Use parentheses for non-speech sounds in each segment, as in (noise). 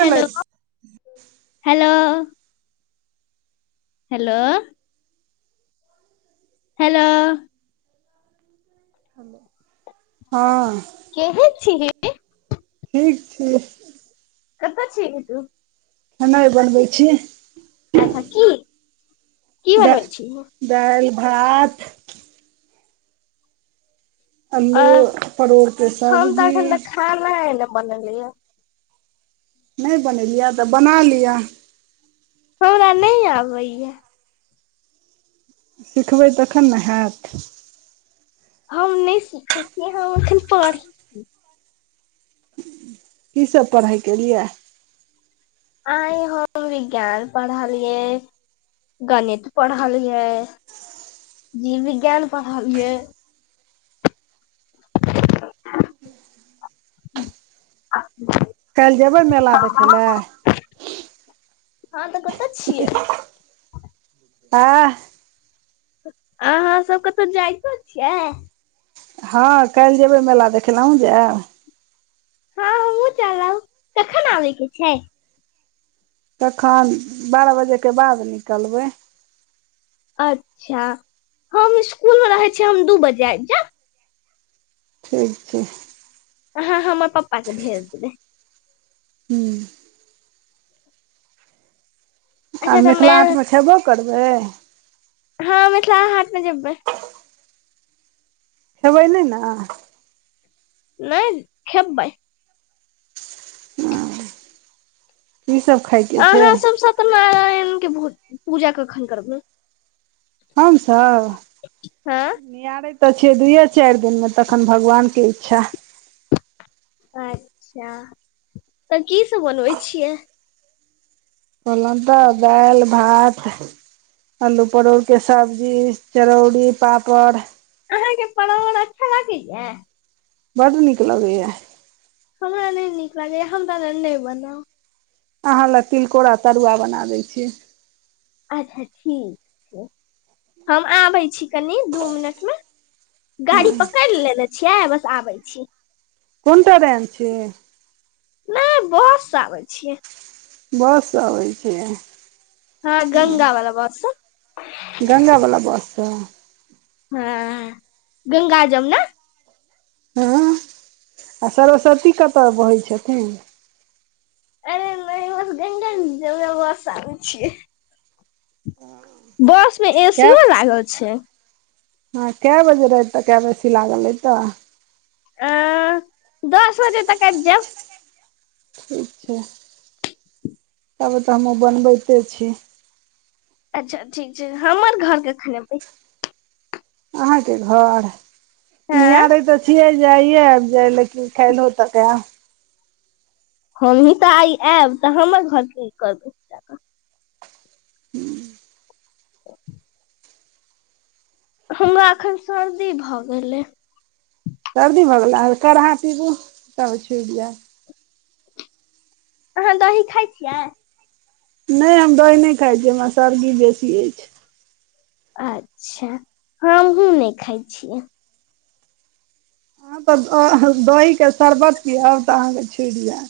गेलै hello hello hello हँ ह केहे छीही ठीक छी कतऽ छि गे तू खेनाय बनबै छी अच्छा की की दा बनबै छी दालि भात आ आलू परोरकेे सब्जी ह ल ए ले बनलिय नहि बनेलियै तऽ बना लिअ हमरा नै आबैय सिखबै तखन ने हेएत हम नहि सिखैत छियै हम अखन पढ़ी की सब पढ़ैके एलिए आइ हम विज्ञान पढ़लियै गणित पढ़लियै जीव विज्ञान पढ़लियै (inaudible) काल्ह जेबै मेला देखै लए हँ तऽ ही छियै ही ही ही ए अहाँ सबके कतोऽ जाइतो छियै हँ काल्हि जेबै मेला देखयले आहुँ जायब हँ हमहुँ चलब कखन आबै के छै कखन बारह बजेके बाद निकलबै अच्छा हम इसकूल मे रहै छिय हम दू बजे आब जा ठीक छै हँ हमर पप्पा के भेज देब हूँ आ अच्छा तऽ मिथिला मेल हाटमे छैबो करबै हँ मिथिला हाट मे जेबे खेबै नै ने नहि खेबै ई सब खायके छै त नारायण के भ पूजा कखन करबै हमसभ हँ निआरैत तऽ छियै दुइए चार दिनमे तखन भगवानके इच्छा अच्छा तऽ की सब बनबै छियै कहलो तऽ दाल भात आलू परोड़ के सब्जी चरौड़ी पापड़ अहेके पावर अच्छा लागैया बड नीक लगैया हमरा नै नीक लागैया हमरा ल नै बनाउ अहाँ लए तिलकोरा तरुआ बना दै छी अच्छा ठीक छै हम आबै छी कनि दू मिनट मे हँ गाड़ी पकड़ लेनेे छियै बस आबै छी कोन ट्रेन छै नै बस से आबे छियै बस से आबै छिये हँ गंगा वाला बस से ह गङ्गा बला बस स हँ गंगा जमुना हँ आ सरस्वती कतय बहै छथिन अरे नहि बस गंगा जमुना बस स आबै छियै बस में एसियो लागल छै ह के बजे रात तक आबच छी लागल अय त अ दस बजे तक आइब जैब ठीक छै तब तऽ हमहुँ बनबैते छी अच्छा ठीक छै हमर घर कखन एबै अहाँके घर हँ नियारे त छिय जे आइए आब जाए लेकिन काल्हि तक आब हमहीँ तऽ आइ आयब तऽ हमर घरके ईी करबै (unintelligible) हमरा एखन सर्दी भ गेल अय सर्दी भ गेले काढ़ा पीबू तब छुटि जाएत अहाँ दही खाइ छियै नहि हम दही नहि खाई छी हमरा सर्दी बेसी अछि अच्छा हमहूँ नहि खाई छियै हँ तऽ दहीके शरबत पीयब तऽ अहाँके छुट जाइत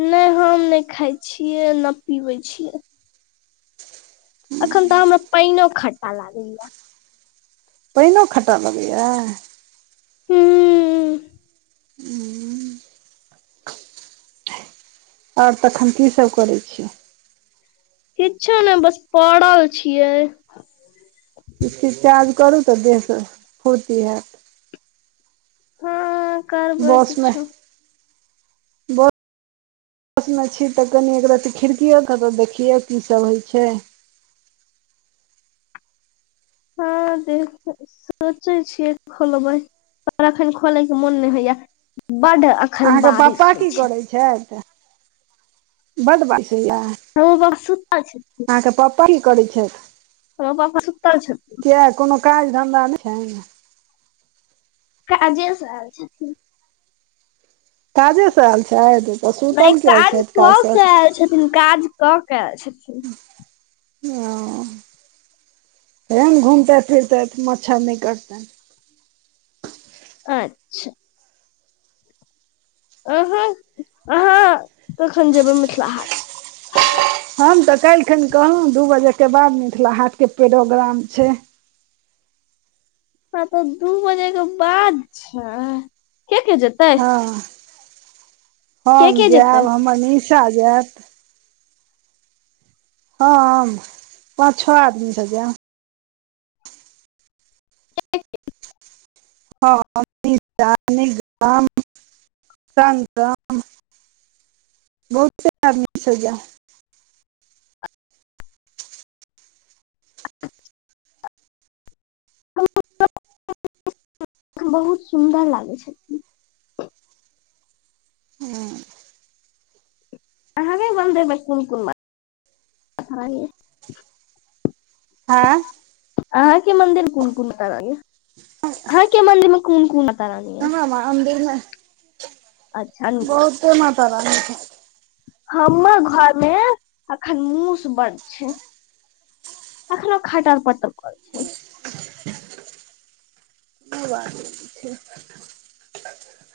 नहि हम नहि खाय छियै नहि पीबै छियै अखन तऽ हमरा पानि खट्टा लागैयै पाइनो खट्टा लगैया हूँ हू आओर तखन की सभ करै छियै किछो ने बस पड़ल छियै उठिके चार्ज करू तऽ देह के फूर्ती हैत हँ करबै बसमे किछो बस बस मे छी तऽ कनि एकरती खिड़कियो के तऽ देखियौ की सब होइ छै हँ देख सोचे छियै खोलबे पर एखन खोलयके मोन नहि होइया बड अखन अहाँके बारिश पापा होइ की करै छै बड बसैया रहो बक सुतल छथिन अहाँके पप्पा की करे छैथ हमर पप्पा सुतल छथिन किया कोनो काज धन्धा नहि छैन्ह काजेसँ आयल छथिन काजेसँ आयल छथि तऽ नहि सुतल किया काज छथि कऽ के काजसँ आयल छथिन काज कऽ के आयल छथिन (inaudible) कहियोन घुमतै फिरतै मच्छर नहि कटतैन अच्छा अहाँ अहाँ कखन जेबै मिथिला हाट हम तऽ काल्हिखिन कहलहुँ दू बजेके बाद मिथिला हाटके पेरोग्राम छै हँ तऽ दू बजे के बाद छै के के जेते हँ के हम के जेतै जायब हमर निशा जायत हम पाँच छह आदमी से जैब (unintelligible) बहुत आदमी से जाएम (inaudible) (unintelligible) बहुत सुन्दर लागै छथिन हँ अहे मन्दिरमे कोन कोन मन्दिर अच्छा लगै ये ऐं अहाँके मंदिर कोन कोन अच्छा लागै यै (unintelligible) अहाँके मन्दिर मे कोन कोन अच्छा लागै यै मंदिर मे अच्छा बहुते माता रानी के हमर घर मे अखन मूस बड्ड छै एखनो खटर पटर करै छै कोइ बात नै छै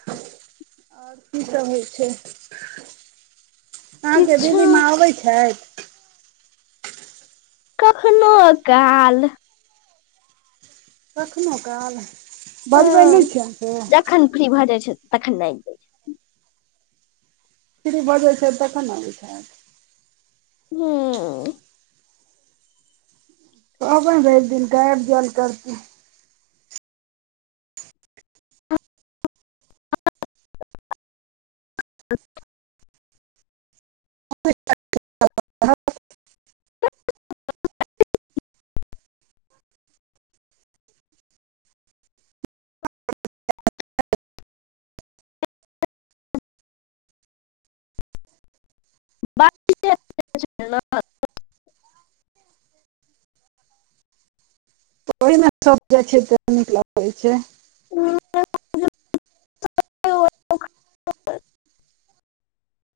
आओर की सभ होइ छै अहाँके किछु दीदी माँ आबै छैथ कखनो काल कखनो काल बजबै नहि हँ छियै अहां से? जखन फ्री भऽ जाय छैय तखन आबि जाय फ्री भ जाइत छैय तखन आबै छैथ। हँ कहबै रवि दिन क आइब जैल करथिन। (unintelligible) (unintelligible) नीक लागैत छैय। (unintelligible) (unintelligible)